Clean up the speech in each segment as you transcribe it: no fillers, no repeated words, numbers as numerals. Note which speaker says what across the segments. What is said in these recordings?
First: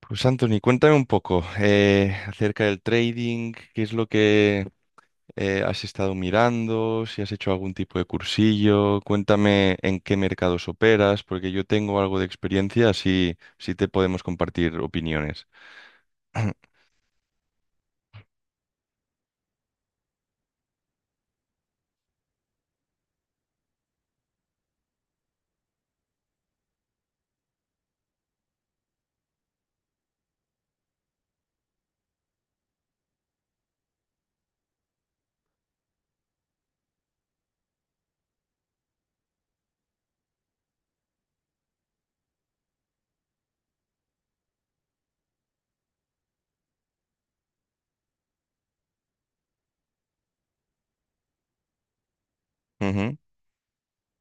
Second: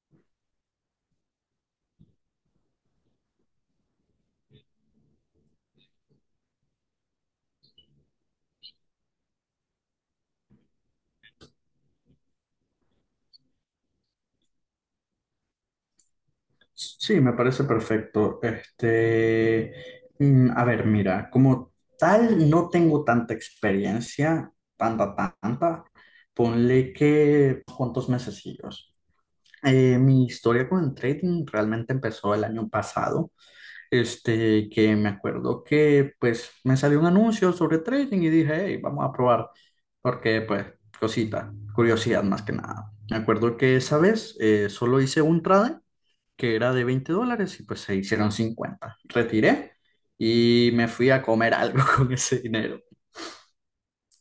Speaker 1: Pues Anthony, cuéntame un poco acerca del trading, qué es lo que has estado mirando, si has hecho algún tipo de cursillo, cuéntame en qué mercados operas, porque yo tengo algo de experiencia, así, así te podemos compartir opiniones.
Speaker 2: Sí, me parece perfecto. Este, a ver, mira, como tal no tengo tanta experiencia, tanta, tanta. Ponle que cuántos mesecillos. Mi historia con el trading realmente empezó el año pasado. Este, que me acuerdo que pues me salió un anuncio sobre trading y dije, hey, vamos a probar, porque pues cosita, curiosidad más que nada. Me acuerdo que esa vez solo hice un trade que era de $20 y pues se hicieron 50. Retiré y me fui a comer algo con ese dinero.
Speaker 1: Ujú,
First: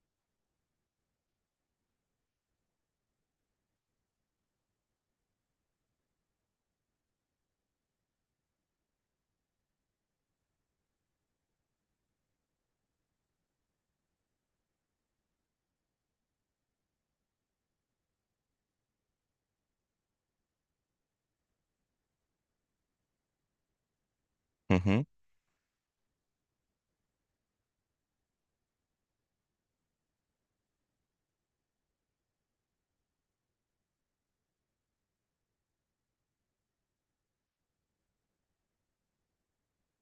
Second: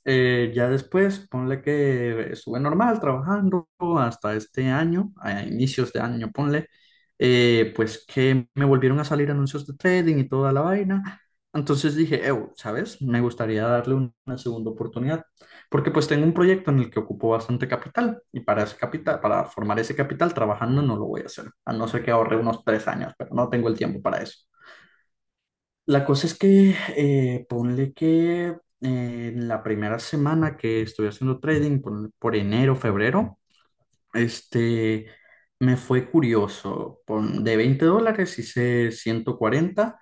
Speaker 2: Ya después, ponle que estuve normal trabajando hasta este año, a inicios de año, ponle, pues que me volvieron a salir anuncios de trading y toda la vaina. Entonces dije, "Ew, ¿sabes? Me gustaría darle una segunda oportunidad, porque pues tengo un proyecto en el que ocupo bastante capital y para ese capital, para formar ese capital trabajando no lo voy a hacer, a no ser que ahorre unos 3 años, pero no tengo el tiempo para eso".
Speaker 1: ujú.
Speaker 2: La cosa es que ponle que en la primera semana que estuve haciendo trading, ponle por enero, febrero, este, me fue curioso. De $20 hice 140.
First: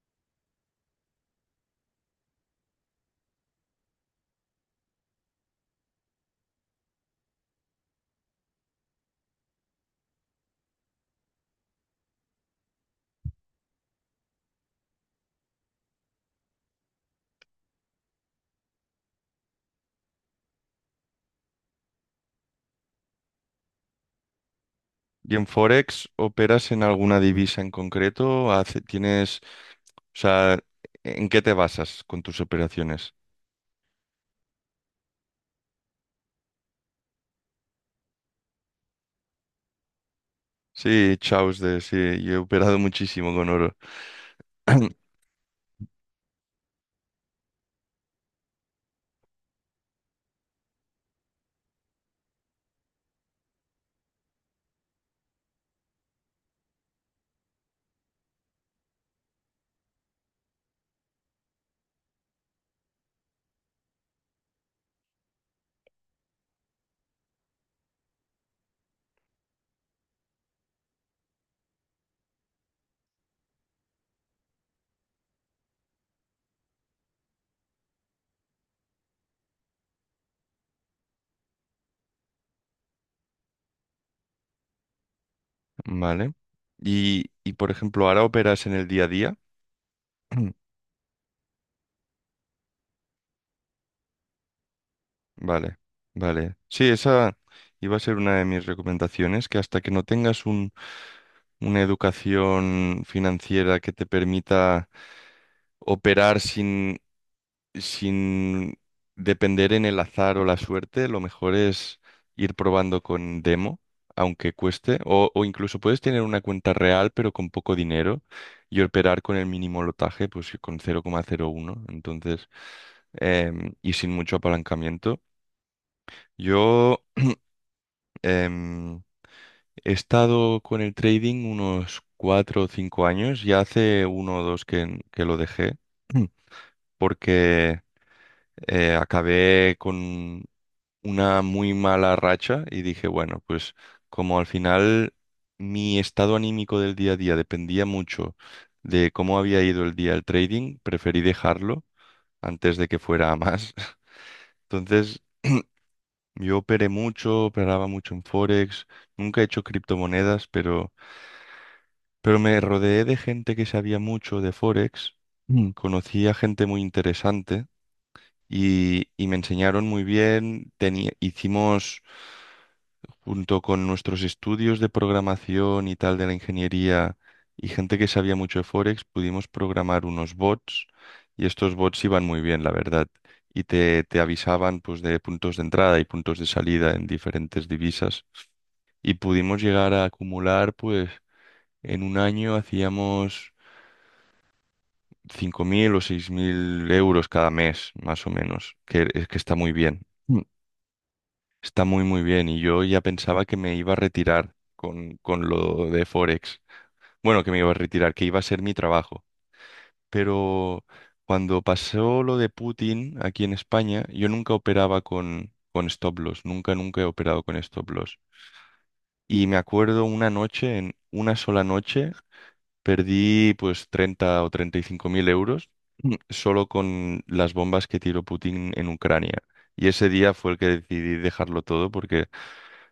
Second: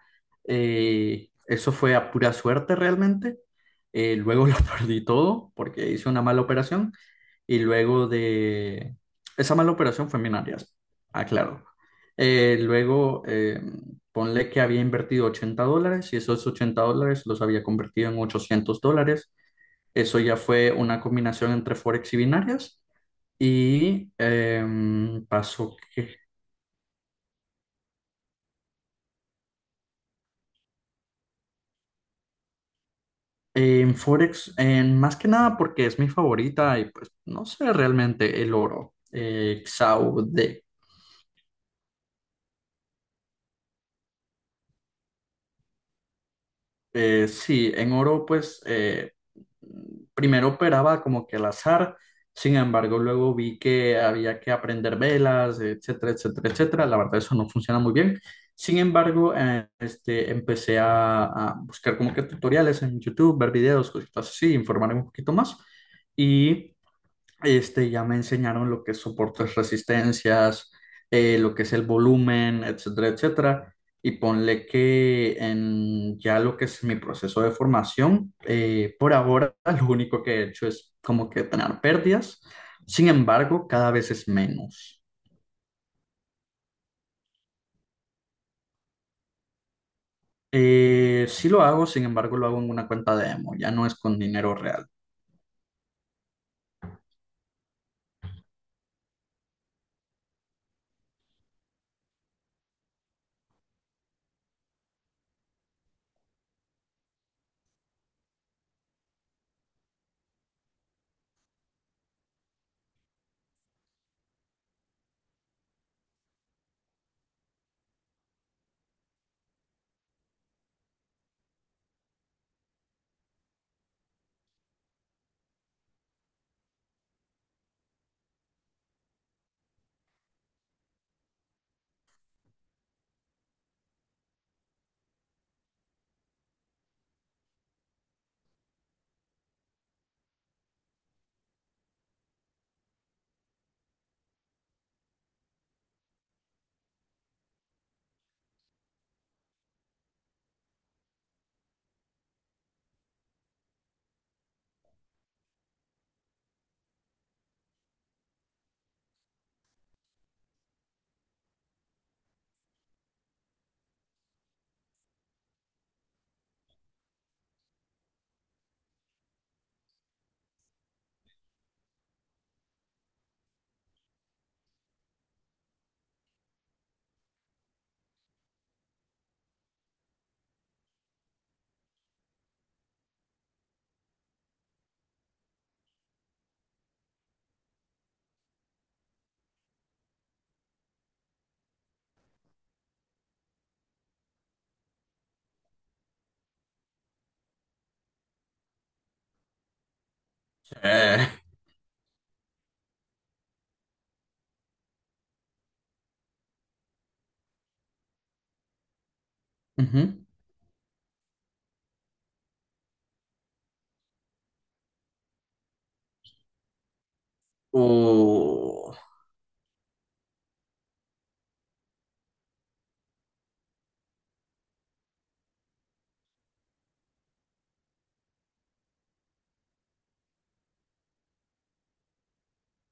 Speaker 2: Eso fue a pura suerte realmente. Luego lo perdí todo porque hice una mala operación. Y luego de... Esa mala operación fue en binarias. Aclaro. Luego, ponle que había invertido $80 y esos $80 los había convertido en $800. Eso ya fue una combinación entre Forex y binarias. Y
Speaker 1: ¿Y en
Speaker 2: pasó
Speaker 1: Forex
Speaker 2: que
Speaker 1: operas en alguna divisa en concreto? ¿Tienes, o sea, en qué te basas con tus operaciones?
Speaker 2: en Forex, en, más que nada porque es mi favorita y pues no sé realmente el oro, XAUD.
Speaker 1: Sí, chaos de, sí, yo he operado muchísimo con oro.
Speaker 2: Sí, en oro pues primero operaba como que al azar, sin embargo luego vi que había que aprender velas, etcétera, etcétera, etcétera. La verdad eso no funciona muy bien. Sin embargo, este, empecé a buscar como que tutoriales en YouTube, ver videos, cositas así, informarme un poquito más. Y este, ya me enseñaron lo que es soportes, resistencias, lo que es el volumen, etcétera, etcétera. Y ponle que en ya lo que es mi proceso de formación, por ahora lo único que he hecho es como que tener pérdidas. Sin embargo, cada vez es menos.
Speaker 1: Vale. Y por ejemplo, ahora operas en el día a día.
Speaker 2: Sí lo hago, sin embargo, lo hago en una cuenta demo, ya no es con dinero real.
Speaker 1: Vale, vale. Sí, esa iba a ser una de mis recomendaciones, que hasta que no tengas una educación financiera que te permita operar sin depender en el azar o la suerte, lo mejor es ir probando con demo, aunque cueste, o incluso puedes tener una cuenta real pero con poco dinero y operar con el mínimo lotaje, pues con 0,01, entonces, y sin mucho apalancamiento. Yo em, he estado con el trading unos 4 o 5 años, ya hace uno o dos que lo dejé. porque acabé con una muy mala racha y dije, bueno, pues como al final mi estado anímico del día a día dependía mucho de cómo había ido el día el trading, preferí dejarlo antes de que fuera a más. Entonces, yo operé mucho, operaba mucho en Forex, nunca he hecho criptomonedas, pero me rodeé de gente que sabía mucho de Forex. Mm. Conocí a gente muy interesante. Y me enseñaron muy bien. Tenía- hicimos junto con nuestros estudios de programación y tal de la ingeniería y gente que sabía mucho de Forex, pudimos programar unos bots y estos bots iban muy bien, la verdad. Y te avisaban pues de puntos de entrada y puntos de salida en diferentes divisas. Y pudimos llegar a acumular pues en un año hacíamos 5.000 o 6.000 euros cada mes, más o menos, que es que está muy bien.
Speaker 2: Eh,
Speaker 1: Está muy muy bien y yo ya pensaba que me iba a retirar con lo de Forex. Bueno, que me iba a retirar, que iba a ser mi trabajo.
Speaker 2: Ujú.
Speaker 1: Pero cuando pasó lo de Putin aquí en España, yo nunca operaba con stop loss, nunca, nunca he operado con stop loss.
Speaker 2: O
Speaker 1: Y me acuerdo una noche, en una sola noche, perdí pues 30.000 o 35.000 euros. Solo con las bombas que tiró Putin en Ucrania. Y ese día fue el que decidí dejarlo todo porque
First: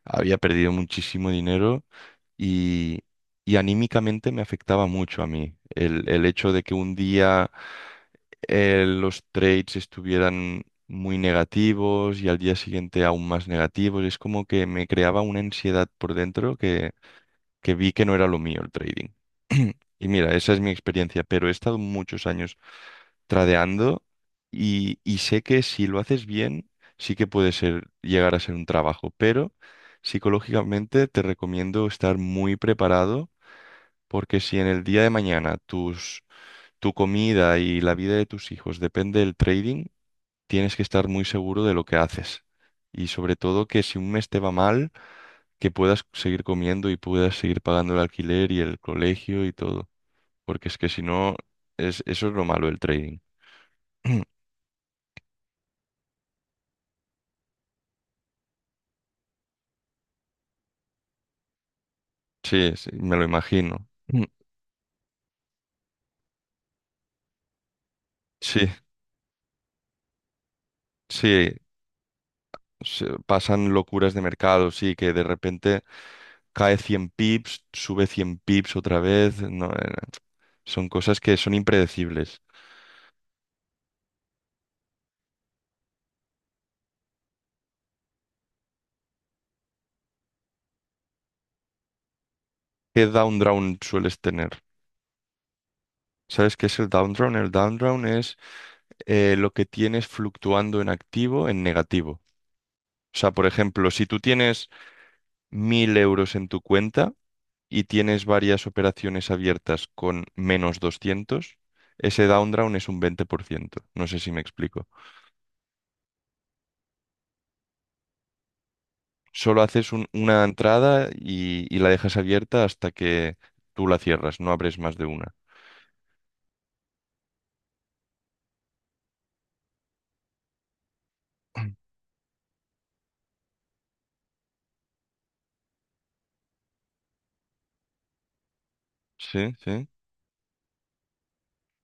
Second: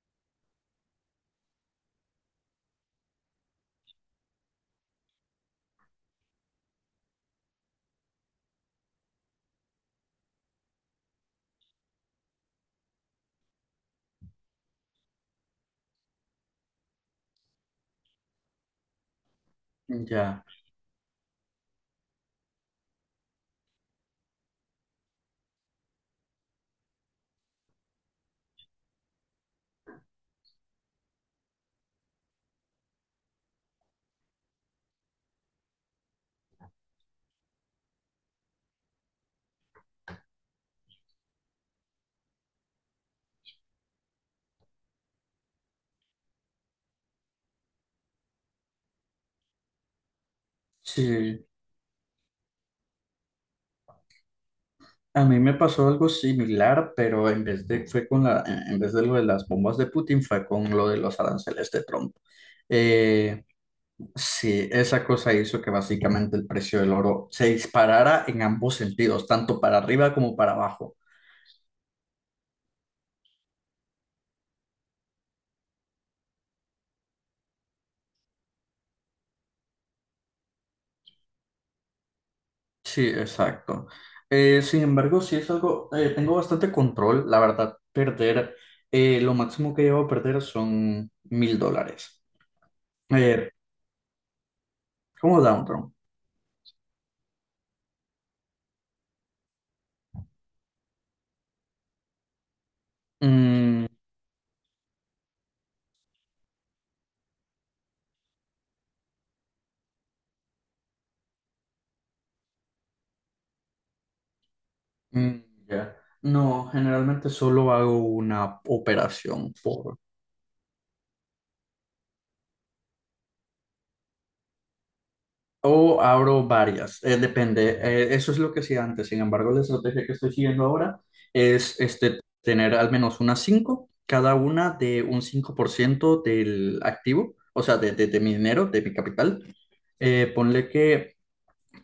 Speaker 1: había perdido muchísimo dinero y, y anímicamente me afectaba mucho a mí. El hecho de que un día los trades estuvieran muy negativos y al día siguiente aún más negativos, es como que me creaba una ansiedad por dentro que vi que no era lo mío el trading. Y mira,
Speaker 2: ya.
Speaker 1: esa es mi experiencia, pero he estado muchos años tradeando y sé que si lo haces bien, sí que puede ser, llegar a ser un trabajo, pero psicológicamente te recomiendo estar muy preparado porque si en el día de mañana tu comida y la vida de tus hijos depende del trading, tienes que estar muy seguro de lo que haces. Y sobre todo que si un mes te va mal, que puedas seguir comiendo y puedas seguir pagando el alquiler y el colegio y todo. Porque es que si no,
Speaker 2: Sí.
Speaker 1: es, eso es lo malo del trading.
Speaker 2: A mí me pasó algo similar, pero en vez de, fue con la, en vez de lo de las bombas de Putin, fue con lo de los aranceles de Trump.
Speaker 1: Sí, sí, me lo
Speaker 2: Eh,
Speaker 1: imagino. Mm.
Speaker 2: Sí, esa cosa hizo que básicamente el precio del oro se disparara en
Speaker 1: Sí,
Speaker 2: ambos sentidos, tanto para arriba como para abajo.
Speaker 1: sí, pasan locuras de mercado, sí, que de repente cae 100 pips, sube 100 pips otra vez. No, son cosas que son impredecibles.
Speaker 2: Sí, exacto. Sin embargo, sí es algo, tengo bastante control, la verdad, perder, lo máximo que llevo a perder son $1,000.
Speaker 1: ¿Qué down
Speaker 2: Eh,
Speaker 1: round sueles tener?
Speaker 2: como Downtown.
Speaker 1: ¿Sabes qué es el down round? El down round es lo que tienes fluctuando en activo en negativo. O sea, por ejemplo, si tú tienes 1.000 euros en tu cuenta y tienes varias operaciones abiertas con menos 200, ese down round es un 20%. No sé si me explico.
Speaker 2: Mm, ya. No, generalmente solo hago una operación
Speaker 1: Solo haces
Speaker 2: por...
Speaker 1: una entrada y la dejas abierta hasta que tú la cierras, no abres más de una.
Speaker 2: O abro varias, depende. Eso es lo que hacía antes. Sin embargo, la estrategia que estoy siguiendo ahora es este, tener al menos unas cinco, cada una de un 5% del activo, o sea, de mi dinero, de mi capital.
Speaker 1: Sí, sí.
Speaker 2: Ponle que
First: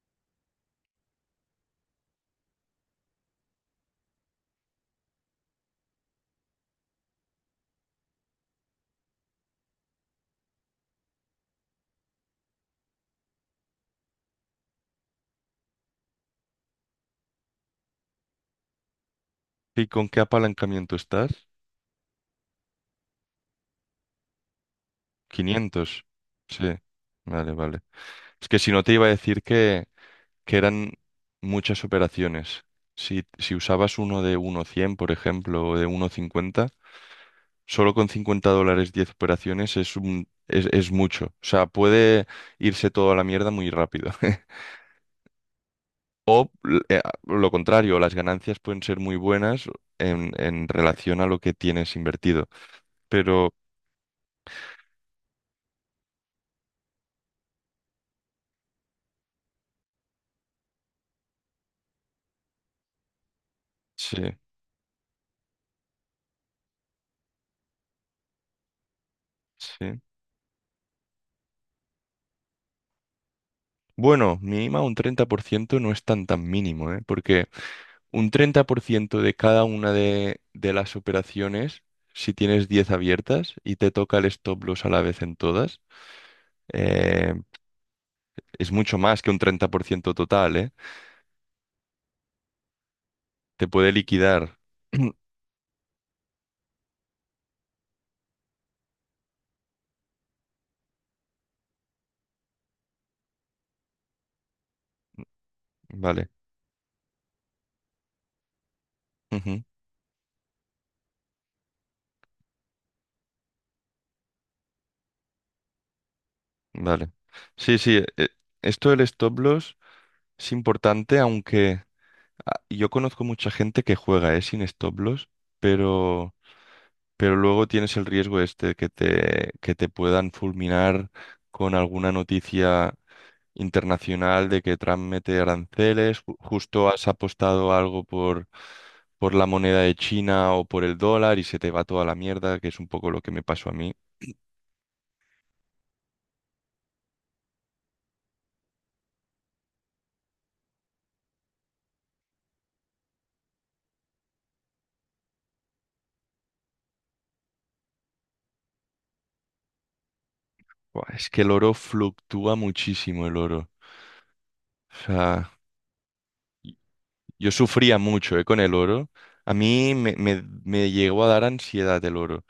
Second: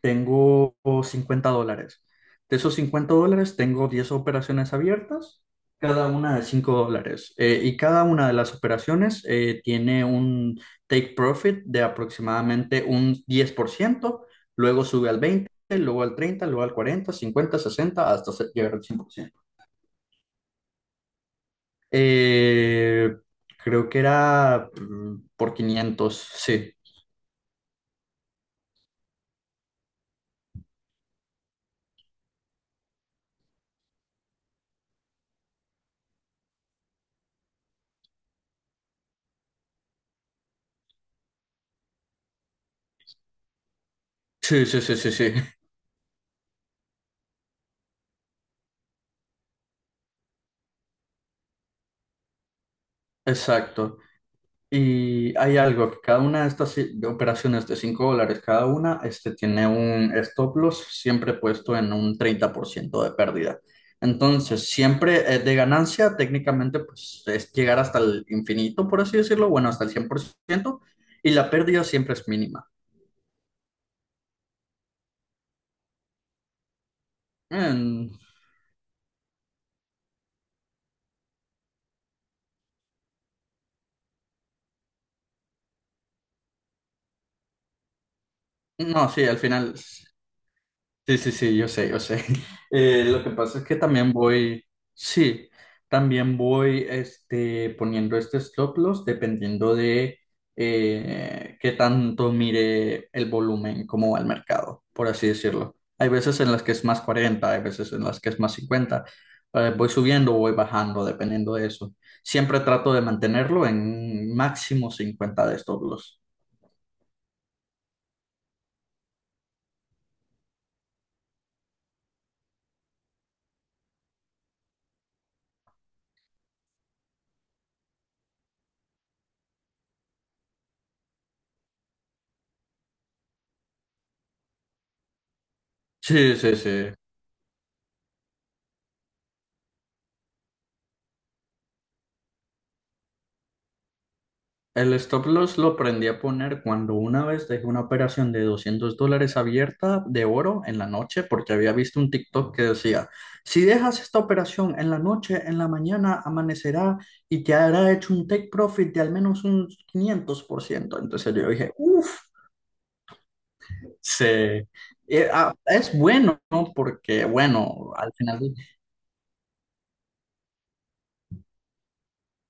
Speaker 2: tengo $50. De esos $50 tengo 10 operaciones abiertas, cada una de $5. Y cada una de las operaciones tiene un take profit de aproximadamente un 10%. Luego sube al 20%, luego al 30%, luego al 40%, 50%, 60%, hasta llegar al 100%.
Speaker 1: ¿Y con qué apalancamiento estás?
Speaker 2: Eh, creo que era por
Speaker 1: 500.
Speaker 2: 500,
Speaker 1: Sí,
Speaker 2: sí.
Speaker 1: vale, vale. Es que si no te iba a decir que eran muchas operaciones. Si, si usabas uno de uno coma cien por ejemplo, o de uno coma cincuenta, solo con $50, 10 operaciones es un, es mucho. O sea, puede irse todo a la mierda muy rápido.
Speaker 2: Sí, sí, sí, sí, sí,
Speaker 1: Lo contrario, las ganancias pueden ser muy buenas en relación a lo que tienes invertido. Pero
Speaker 2: exacto. Y hay algo, que cada una de estas operaciones de $5 cada una, este, tiene un stop loss siempre puesto en un 30% de pérdida.
Speaker 1: sí,
Speaker 2: Entonces, siempre es de ganancia, técnicamente, pues es llegar hasta el infinito, por así decirlo, bueno, hasta el
Speaker 1: sí.
Speaker 2: 100% y la pérdida siempre es mínima.
Speaker 1: Bueno, mínima un 30% no es tan tan mínimo, ¿eh? Porque
Speaker 2: Mm,
Speaker 1: un 30% de cada una de las operaciones, si tienes 10 abiertas y te toca el stop loss a la vez en todas, eh, es mucho
Speaker 2: no,
Speaker 1: más
Speaker 2: sí,
Speaker 1: que
Speaker 2: al
Speaker 1: un treinta
Speaker 2: final.
Speaker 1: por ciento total, ¿eh?
Speaker 2: Sí, sí, sí, yo sé, yo sé. Lo que pasa es
Speaker 1: Te
Speaker 2: que
Speaker 1: puede
Speaker 2: también
Speaker 1: liquidar.
Speaker 2: voy, sí, también voy este, poniendo este stop loss dependiendo de qué tanto mire el volumen, cómo va el mercado, por así decirlo. Hay
Speaker 1: Vale.
Speaker 2: veces en las que es más 40, hay veces en las que es más 50.
Speaker 1: Ujú.
Speaker 2: Voy subiendo o voy bajando dependiendo de eso. Siempre trato de mantenerlo en máximo 50 de stop loss.
Speaker 1: Vale. Sí, sí. Esto del stop loss es importante, aunque ah, yo conozco mucha gente que juega, sin stop loss, pero, pero luego tienes el riesgo este que te puedan fulminar con alguna noticia internacional de que Trump mete aranceles.
Speaker 2: Sí,
Speaker 1: Ju-
Speaker 2: sí,
Speaker 1: Justo
Speaker 2: sí.
Speaker 1: has apostado algo por la moneda de China o por el dólar y se te va toda la mierda, que es un poco lo que me pasó a mí.
Speaker 2: El stop loss lo aprendí a poner cuando una vez dejé una operación de $200 abierta de oro en la noche porque había visto un TikTok que decía, si dejas esta operación en la noche, en la mañana amanecerá y te hará hecho un take profit de al menos un 500%.
Speaker 1: Buah, es
Speaker 2: Entonces
Speaker 1: que
Speaker 2: yo
Speaker 1: el
Speaker 2: dije,
Speaker 1: oro
Speaker 2: uff,
Speaker 1: fluctúa muchísimo el oro.
Speaker 2: se...
Speaker 1: O sea.
Speaker 2: ah, es bueno, ¿no? Porque
Speaker 1: Yo
Speaker 2: bueno,
Speaker 1: sufría
Speaker 2: al
Speaker 1: mucho,
Speaker 2: final...
Speaker 1: con el oro. A mí me llegó a dar ansiedad el oro.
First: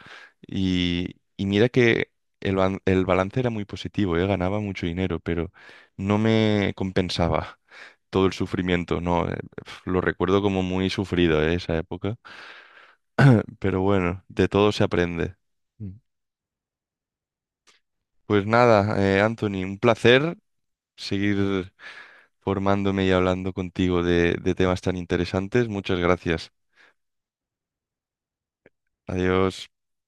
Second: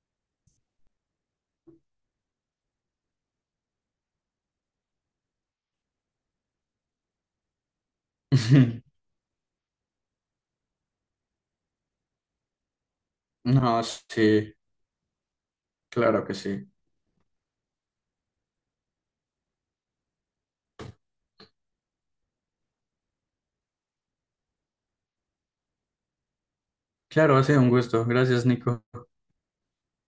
Speaker 1: Y mira que el balance era muy positivo, ganaba mucho dinero, pero no me compensaba todo el sufrimiento. No, pf, lo recuerdo como muy sufrido, esa época.
Speaker 2: No,
Speaker 1: Pero bueno,
Speaker 2: sí,
Speaker 1: de todo se aprende. Mm.
Speaker 2: claro que sí.
Speaker 1: Pues nada, Anthony, un placer seguir formándome y hablando contigo de temas tan interesantes. Muchas gracias.
Speaker 2: Claro, ha sido un gusto. Gracias, Nico.
Speaker 1: Adiós.